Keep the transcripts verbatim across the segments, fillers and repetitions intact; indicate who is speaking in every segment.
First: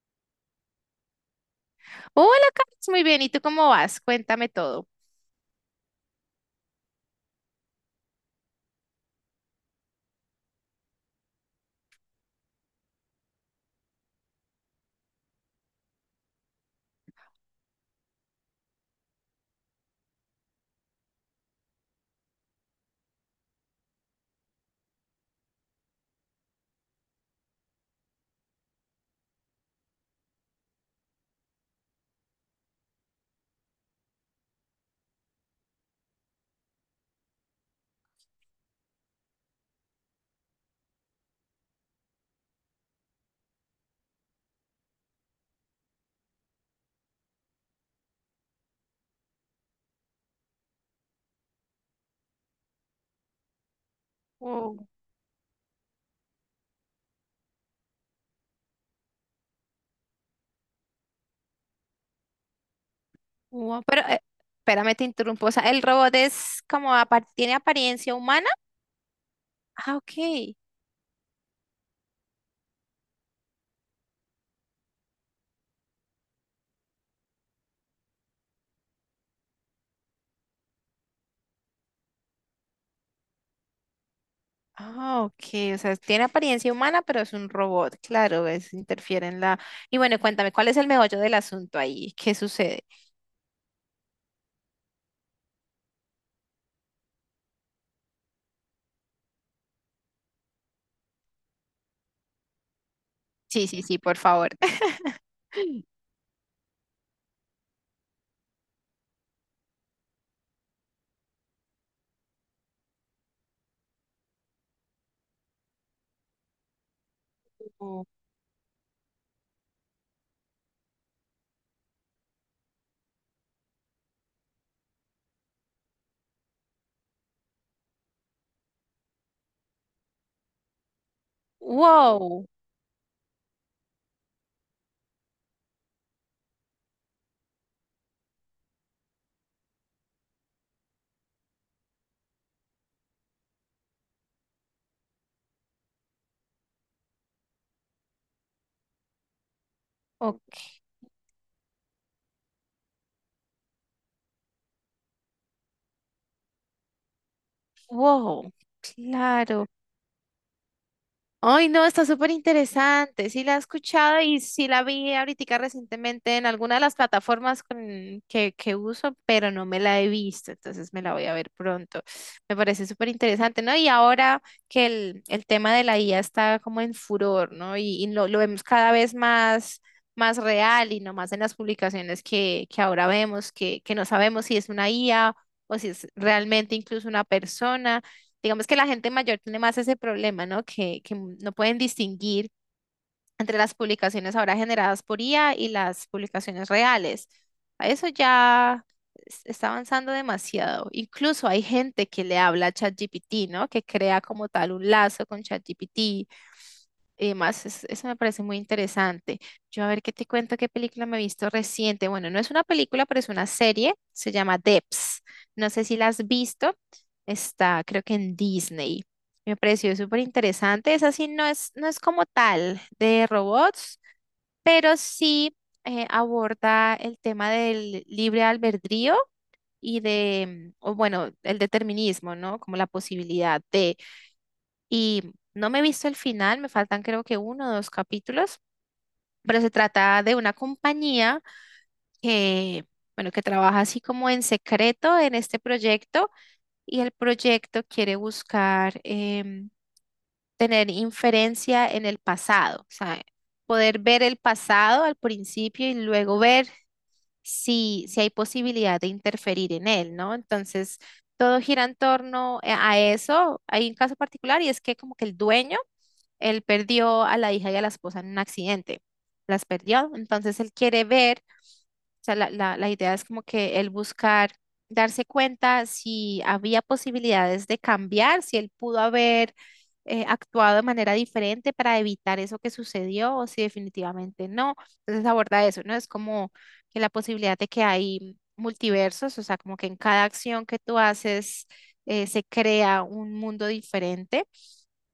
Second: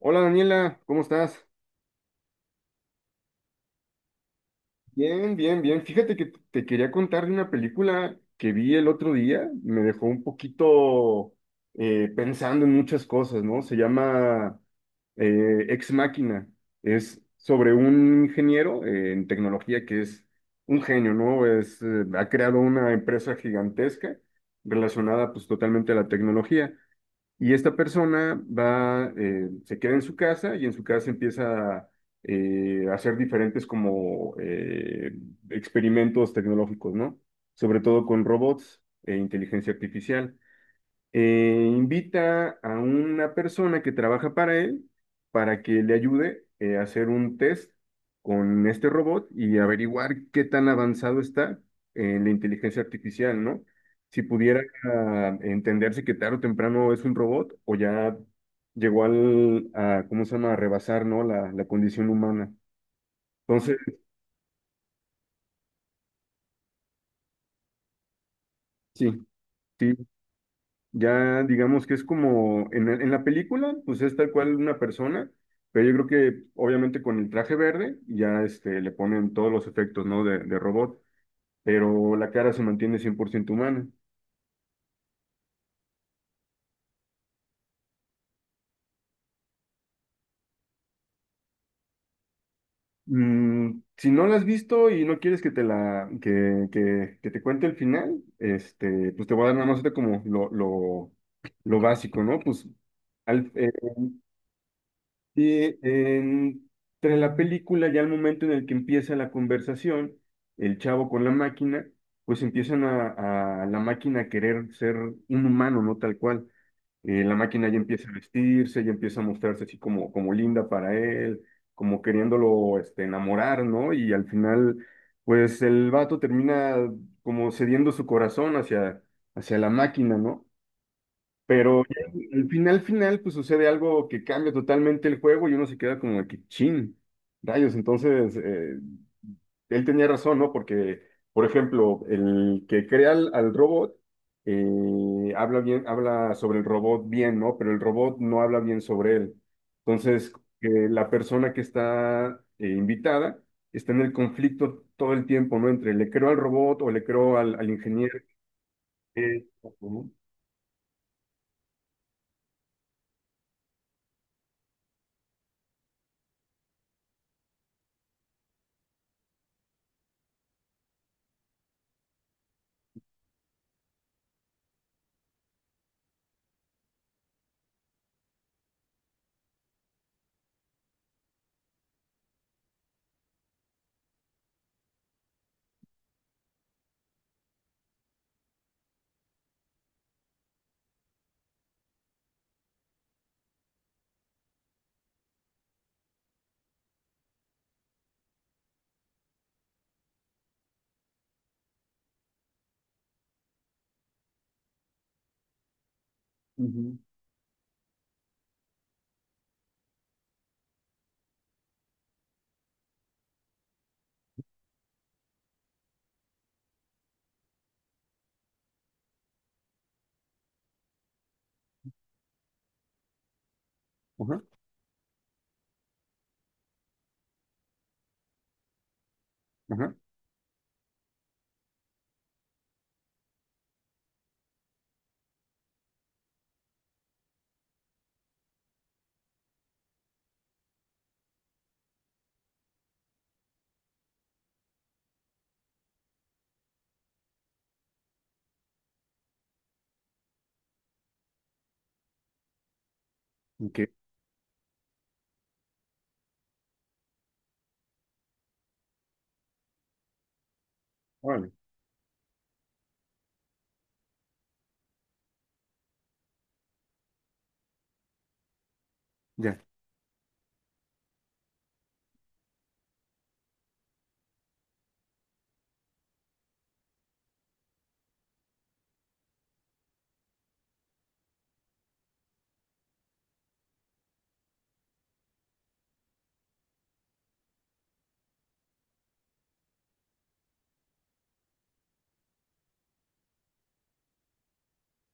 Speaker 1: Hola Daniela, ¿cómo estás?
Speaker 2: Hola, Carlos, muy bien. ¿Y tú cómo vas? Cuéntame todo.
Speaker 1: Bien, bien, bien. Fíjate que te quería contar de una película que vi el otro día. Me dejó un poquito eh, pensando en muchas cosas, ¿no? Se llama eh, Ex Máquina. Es sobre un ingeniero eh, en tecnología que es un genio, ¿no? Es, eh, ha creado una empresa gigantesca relacionada pues totalmente a la tecnología. Y esta persona va, eh, se queda en su casa y en su casa empieza eh, a hacer diferentes como eh, experimentos tecnológicos, ¿no? Sobre todo con robots e inteligencia artificial. Eh, invita a una persona que trabaja para él para que le ayude eh, a hacer un test con este robot y averiguar qué tan avanzado está en la inteligencia artificial, ¿no? Si pudiera
Speaker 2: Wow,
Speaker 1: ah, entenderse que tarde o temprano es un robot o ya llegó al, a, ¿cómo se llama?, a rebasar, ¿no? La, la condición humana. Entonces,
Speaker 2: wow. Pero, eh, espérame, te interrumpo. O sea, el robot es como, apar- ¿tiene apariencia humana?
Speaker 1: sí, sí,
Speaker 2: Ah, ok.
Speaker 1: ya digamos que es como en, la- en la película, pues es tal cual una persona, pero yo creo que obviamente con el traje verde ya este, le ponen todos los efectos, ¿no?, de, de robot, pero la cara se mantiene cien por ciento humana.
Speaker 2: Ah, ok. O sea, tiene apariencia humana, pero es un robot. Claro, es, interfiere en la... Y bueno, cuéntame, ¿cuál es el meollo del asunto ahí? ¿Qué sucede?
Speaker 1: Mm, si no la has visto y no quieres que te la que, que, que te cuente el final, este, pues te voy a dar nada más ahorita como lo, lo, lo básico, ¿no? Pues al-
Speaker 2: Sí,
Speaker 1: eh,
Speaker 2: sí, sí, por favor.
Speaker 1: y en- tras la película, ya al momento en el que empieza la conversación, el chavo con la máquina, pues empiezan a, a la máquina a querer ser un humano, no tal cual. Eh, la máquina ya
Speaker 2: Wow.
Speaker 1: empieza a vestirse, ya empieza a mostrarse así como, como linda para él, como queriéndolo este, enamorar, ¿no? Y al final, pues el vato termina como cediendo su corazón hacia, hacia la máquina, ¿no? Pero ya
Speaker 2: Wow.
Speaker 1: al final, final, pues sucede algo que cambia totalmente el juego y uno se queda como de que chin, rayos. Entonces, eh, él tenía razón, ¿no? Porque, por ejemplo, el que crea al, al robot eh, habla bien, habla sobre el robot bien, ¿no? Pero el robot no habla bien sobre él. Entonces, que
Speaker 2: Ok.
Speaker 1: la persona que está eh, invitada está en el conflicto todo el tiempo, ¿no? Entre le creo al robot o le creo al, al ingeniero.
Speaker 2: Wow.
Speaker 1: eh,
Speaker 2: Claro.
Speaker 1: Ujú.
Speaker 2: Ay, no, está súper interesante. Sí la he escuchado y sí la vi ahorita recientemente en alguna de las plataformas con- que, que uso, pero no me la he visto, entonces me la voy a ver pronto. Me parece súper interesante, ¿no? Y ahora que el, el tema de la I A está como en furor, ¿no? Y, y lo, lo vemos cada vez más, más real y no más en las publicaciones que, que ahora vemos, que, que no sabemos si es una I A o si es realmente incluso una persona. Digamos que la gente mayor tiene más ese problema, ¿no? Que, que no pueden distinguir entre las publicaciones ahora generadas por I A y las publicaciones reales. A Eso ya es- está avanzando demasiado. Incluso hay gente que le habla a ChatGPT, ¿no? Que crea como tal un lazo con ChatGPT y demás, es- eso me parece muy interesante. Yo a ver qué te cuento, qué película me he visto reciente. Bueno, no es una película, pero es una serie. Se llama Debs. No sé si la has visto. Está, creo que en Disney. Me pareció súper interesante. Esa sí no es, no es como tal de robots,
Speaker 1: Ujú.
Speaker 2: pero sí eh, aborda el tema del libre albedrío
Speaker 1: Ajá.
Speaker 2: y de, o bueno, el determinismo, ¿no? Como la posibilidad de y no me he visto el final, me faltan creo que uno o dos capítulos, pero se trata de una compañía que, bueno, que trabaja así como en secreto en este proyecto y el proyecto quiere buscar em, tener inferencia en el pasado, o sea,
Speaker 1: Ok,
Speaker 2: poder ver el pasado al principio y luego ver si, si hay posibilidad de interferir en él, ¿no? Entonces,
Speaker 1: órale,
Speaker 2: todo gira en torno eh, a eso. Hay un caso particular y es que como que el dueño, él perdió a la hija y a la esposa en un accidente,
Speaker 1: ya,
Speaker 2: las perdió, entonces él quiere ver sea, la, la, la idea es como que él buscar darse cuenta si había posibilidades de cambiar, si él pudo haber eh, actuado de manera diferente para evitar eso que sucedió o si definitivamente no. Entonces aborda eso, ¿no? Es como que la posibilidad de que hay multiversos, o sea, como que en cada acción que tú haces eh, se crea un mundo diferente.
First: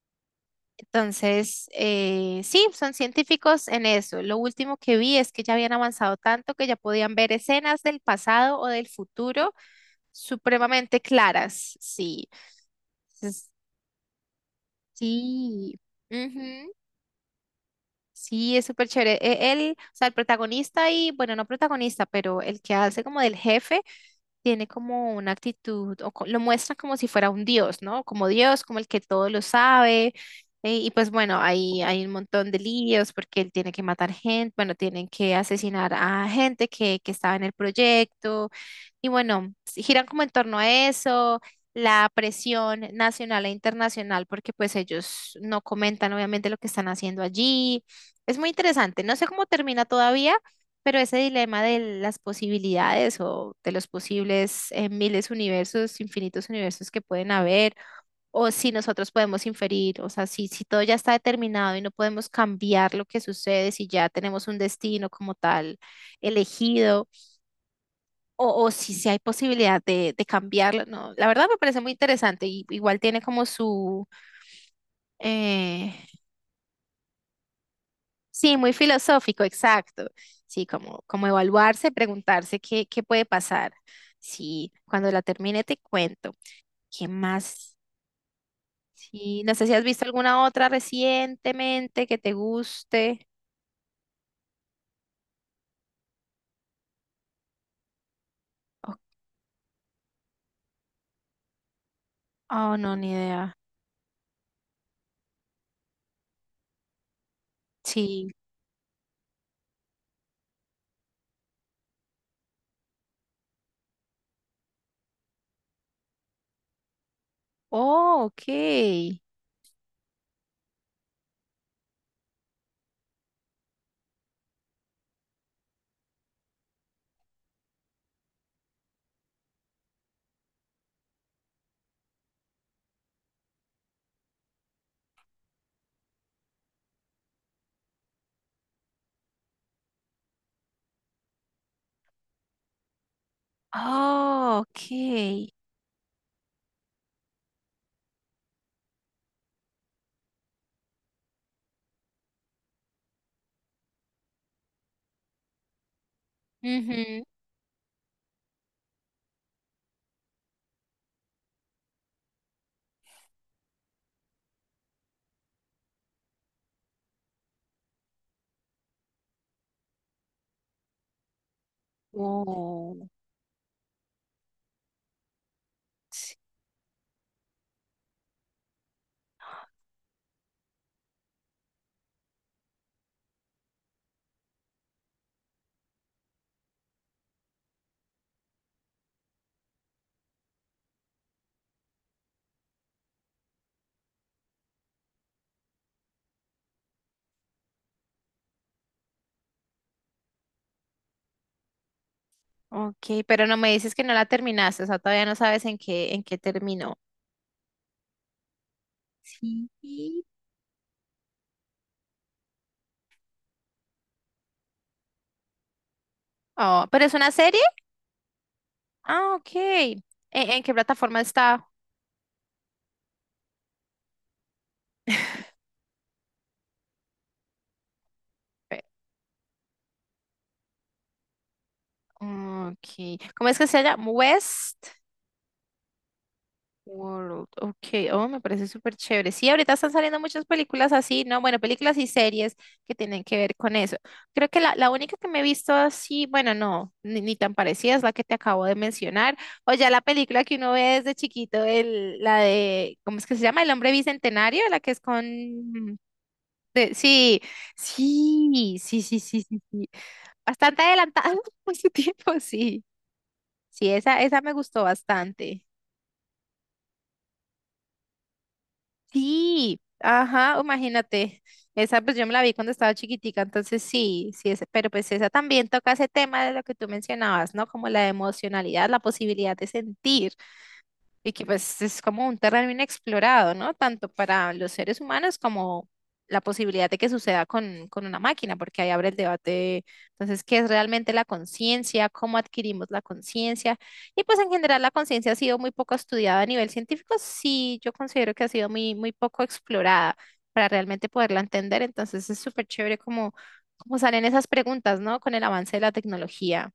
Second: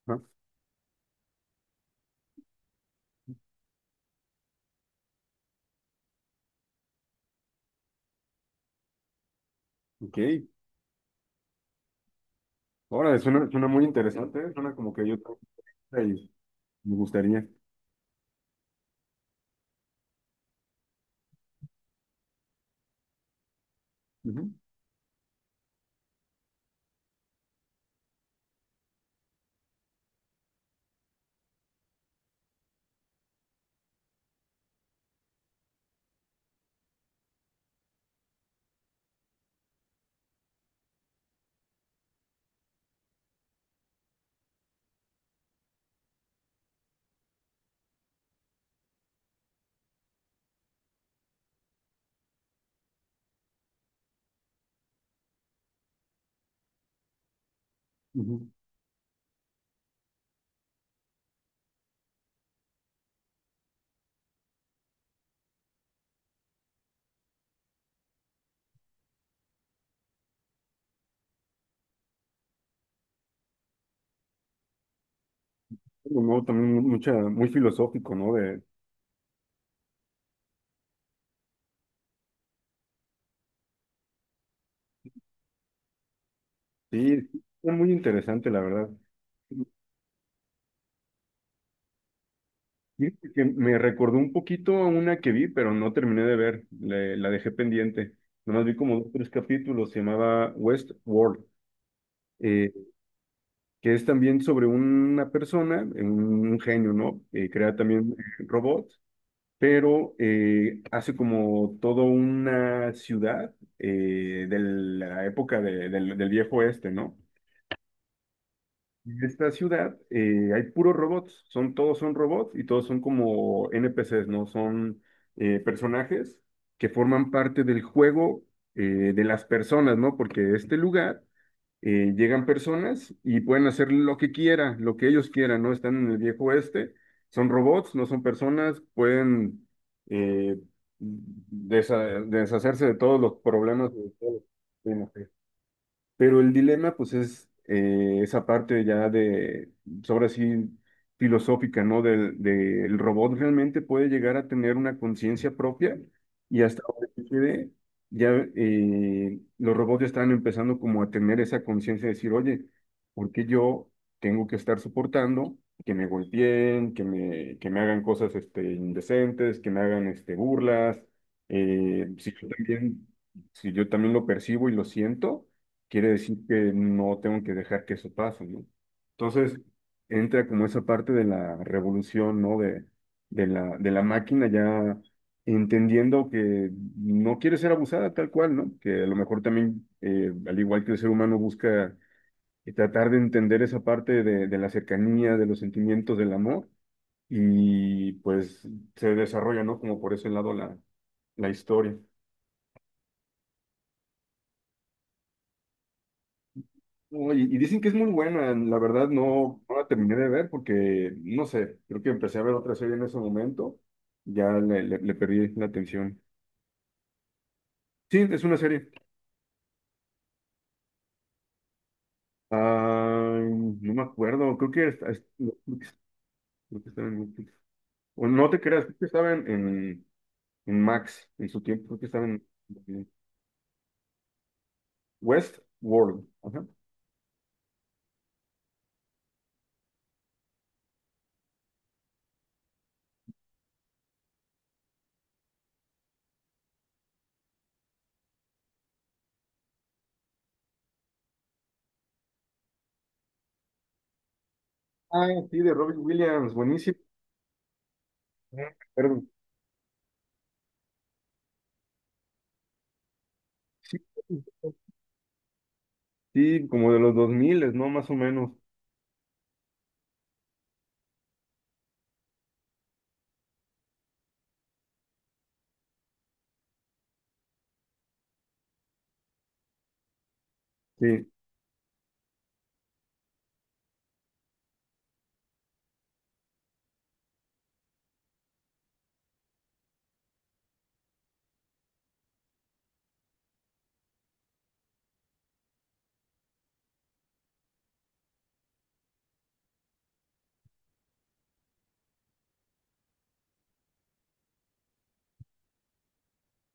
Speaker 1: ¿no?
Speaker 2: Entonces, eh, sí, son científicos en eso. Lo último que vi es que ya habían avanzado tanto que ya podían ver escenas del pasado o del futuro
Speaker 1: Ok,
Speaker 2: supremamente claras. Sí.
Speaker 1: órale, suena,
Speaker 2: Entonces,
Speaker 1: suena muy interesante, ¿eh? Suena como que yo
Speaker 2: sí.
Speaker 1: también y
Speaker 2: Ujú.
Speaker 1: me gustaría.
Speaker 2: Sí, es súper chévere. E- Él, o sea, el protagonista y, bueno, no protagonista, pero el que hace como del jefe,
Speaker 1: Ujú,
Speaker 2: tiene como una actitud, o co- lo muestra como si fuera un dios, ¿no? Como Dios, como el que todo lo sabe. eh, Y, pues bueno, hay, hay un montón de líos porque él tiene que matar gente, bueno, tienen que asesinar a gente que, que estaba en el proyecto. Y bueno, s- giran como en torno a eso, la presión nacional e internacional, porque pues ellos no comentan obviamente lo que están haciendo allí. Es muy interesante. No sé cómo termina todavía, pero ese dilema de las posibilidades o de los posibles eh, miles universos, infinitos universos que pueden haber,
Speaker 1: ujú.
Speaker 2: o si nosotros podemos inferir, o sea, si, si todo ya está determinado y no podemos cambiar lo que sucede, si ya tenemos un destino como tal elegido, o, o si, si hay posibilidad de, de cambiarlo, no, la verdad me parece muy interesante y igual tiene como su... eh,
Speaker 1: No, también mu- mucha, muy filosófico, ¿no?
Speaker 2: Sí,
Speaker 1: De,
Speaker 2: muy filosófico, exacto. Sí, como, como evaluarse, preguntarse qué, qué puede pasar. Sí, cuando la termine te cuento. ¿Qué
Speaker 1: sí, es
Speaker 2: más?
Speaker 1: muy interesante, la verdad.
Speaker 2: Sí, no sé si has visto alguna otra recientemente que te guste.
Speaker 1: Fíjate que me recordó un poquito a una que vi, pero no terminé de ver, le- la dejé pendiente. Nomás vi
Speaker 2: Oh,
Speaker 1: como dos, tres capítulos, se llamaba Westworld, eh,
Speaker 2: oh, no, ni idea.
Speaker 1: que es también sobre una persona, eh, un, un genio, ¿no? Eh, crea también
Speaker 2: Sí.
Speaker 1: eh, robots, pero eh, hace como toda una ciudad eh, de la época de- del, del viejo oeste, ¿no?
Speaker 2: Oh, ok.
Speaker 1: En esta ciudad eh, hay puros robots, son, todos son robots y todos son como N P Ces, ¿no? Son eh, personajes que forman parte del juego eh, de las personas, ¿no? Porque este lugar, eh, llegan personas y pueden hacer lo que quieran, lo que ellos quieran, ¿no? Están en el viejo oeste, son robots, no son personas, pueden eh, desa- deshacerse de todos los problemas, de todos
Speaker 2: Oh,
Speaker 1: los-
Speaker 2: ok.
Speaker 1: pero el dilema, pues, es eh, esa parte ya de, sobre así, filosófica, ¿no? Del, del robot realmente puede llegar a tener una conciencia propia y hasta donde
Speaker 2: Ujú.
Speaker 1: se quede, ya eh, los robots ya están empezando como a tener esa conciencia de decir, oye, ¿por qué yo tengo que estar soportando que me golpeen, que me, que me hagan cosas este, indecentes, que me hagan este, burlas? Eh, si yo también,
Speaker 2: Oh,
Speaker 1: si yo también lo percibo y lo siento quiere
Speaker 2: sí,
Speaker 1: decir que no tengo que dejar que eso pase, ¿no? Entonces, entra como esa parte de la revolución, ¿no? De, de la, de la máquina ya entendiendo que no quiere ser abusada tal cual, ¿no? Que a lo mejor también, eh, al igual que el ser humano, busca eh, tratar de entender esa parte de, de la cercanía, de los sentimientos, del amor, y pues se desarrolla, ¿no? Como por ese lado la, la historia.
Speaker 2: ok, pero no me dices que no la terminaste, o sea, todavía no sabes en qué, en qué terminó.
Speaker 1: No, y, y dicen que es muy buena, la verdad no,
Speaker 2: Sí.
Speaker 1: no la terminé de ver porque, no sé, creo que empecé a ver otra serie en ese momento, ya le, le- le perdí la atención.
Speaker 2: Oh, ¿pero es una serie?
Speaker 1: Sí, es una serie.
Speaker 2: Ah, ok. ¿En, en qué plataforma está?
Speaker 1: Ah, no me acuerdo, creo que, está- es- Netflix, creo que estaba en Netflix. O no te
Speaker 2: Eh,
Speaker 1: creas, creo que estaba en, en, en Max en su tiempo, creo que estaba en
Speaker 2: Ok. ¿Cómo es que se llama? West
Speaker 1: Westworld. Ajá.
Speaker 2: World. Ok. Oh, me parece súper chévere. Sí, ahorita están saliendo muchas películas así, ¿no? Bueno, películas y series que tienen que ver con eso. Creo que la, la única que me he visto así, bueno, no, ni, ni tan parecida es la que te acabo de mencionar. O ya la película que uno ve desde chiquito, el, la de, ¿cómo es que se llama? El hombre bicentenario, la que es
Speaker 1: Ah, sí, de
Speaker 2: con...
Speaker 1: Robin Williams,
Speaker 2: de-
Speaker 1: buenísimo.
Speaker 2: sí,
Speaker 1: Ajá,
Speaker 2: sí, sí, sí,
Speaker 1: perdón.
Speaker 2: sí, sí. Sí. Bastante adelantada por su tiempo, sí. Sí,
Speaker 1: Sí,
Speaker 2: esa, esa me gustó bastante.
Speaker 1: sí, como de los dos mil, ¿no? Más o menos.
Speaker 2: Sí, ajá, imagínate. Esa pues yo me la vi cuando estaba chiquitica, entonces sí, sí, ese- pero pues esa también toca ese tema de lo que tú mencionabas, ¿no? Como la emocionalidad, la posibilidad de sentir.
Speaker 1: Sí.
Speaker 2: Y que pues es como un terreno inexplorado, ¿no? Tanto para los seres humanos como la posibilidad de que suceda con, con una máquina, porque ahí abre el debate, entonces, ¿qué es realmente la conciencia? ¿Cómo adquirimos la conciencia? Y pues en general la conciencia ha sido muy poco estudiada a nivel científico, sí, yo considero que ha sido muy, muy poco explorada para realmente poderla entender, entonces es súper chévere como, como salen esas preguntas, ¿no? Con el avance de la tecnología.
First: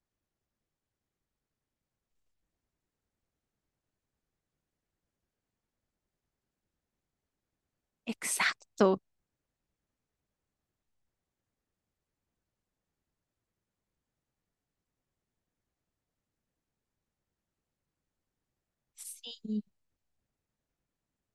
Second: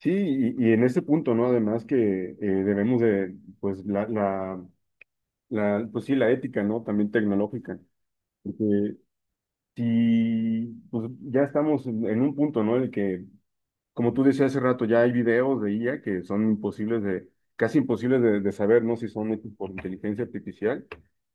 Speaker 1: Sí, y, y en ese punto, ¿no? Además que eh, debemos de, pues, la, la, la, pues sí, la ética, ¿no? También tecnológica. Porque
Speaker 2: Exacto,
Speaker 1: si, pues ya estamos en, en un punto, ¿no? En el que, como tú decías hace rato, ya hay videos de I A que son imposibles de, casi imposibles de, de saber, ¿no? Si son hechos
Speaker 2: sí.
Speaker 1: por inteligencia artificial.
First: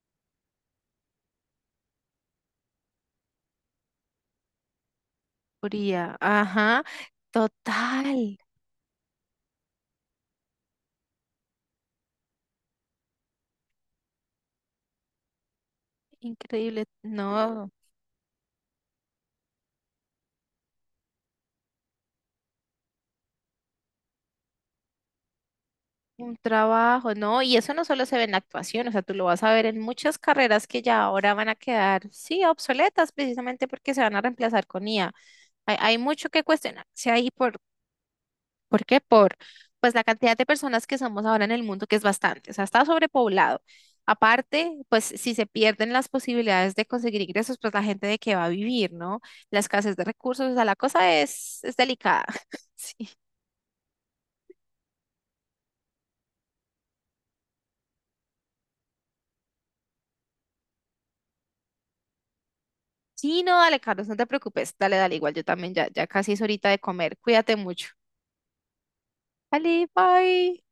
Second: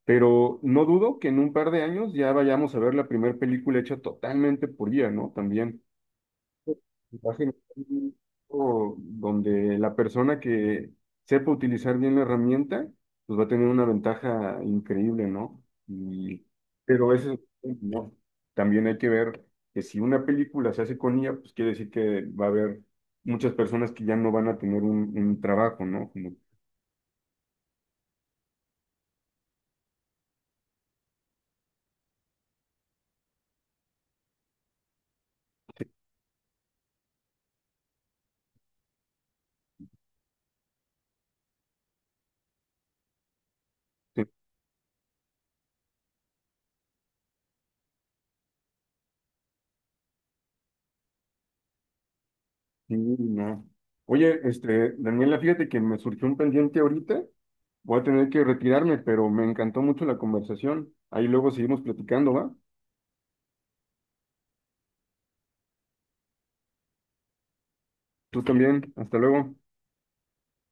Speaker 1: Pero no dudo que en un par de años ya vayamos a ver la primera película hecha totalmente por I A, ¿no? También.
Speaker 2: Fría. Ajá,
Speaker 1: Imagen
Speaker 2: total.
Speaker 1: o donde la persona que sepa utilizar bien la herramienta, pues va a tener una ventaja increíble, ¿no? Y,
Speaker 2: Increíble.
Speaker 1: pero eso,
Speaker 2: No,
Speaker 1: no. También hay que ver que si una película se hace con I A, pues quiere decir que va a haber muchas personas que ya no van a tener un, un trabajo, ¿no? Como,
Speaker 2: un trabajo, no. Y eso no solo se ve en la actuación, o sea, tú lo vas a ver en muchas carreras que ya ahora van a quedar, sí, obsoletas precisamente porque se van a reemplazar con I A. Hay, hay mucho que cuestionarse ahí por ¿Por qué? Por pues la cantidad de personas que somos ahora en el mundo, que es bastante, o sea, está sobrepoblado.
Speaker 1: sí,
Speaker 2: Aparte, pues si se pierden las posibilidades de conseguir ingresos, pues la gente de qué va a vivir, ¿no? La escasez de recursos, o sea, la cosa es, es delicada. Sí.
Speaker 1: no. Oye, este, Daniela, fíjate que me surgió un pendiente ahorita. Voy a tener que retirarme, pero me encantó mucho la conversación. Ahí luego seguimos platicando, ¿va?
Speaker 2: Sí, no, dale, Carlos, no te preocupes. Dale, dale, igual yo también ya, ya casi es horita de comer. Cuídate mucho.
Speaker 1: Tú también. Hasta luego.
Speaker 2: Dale, bye.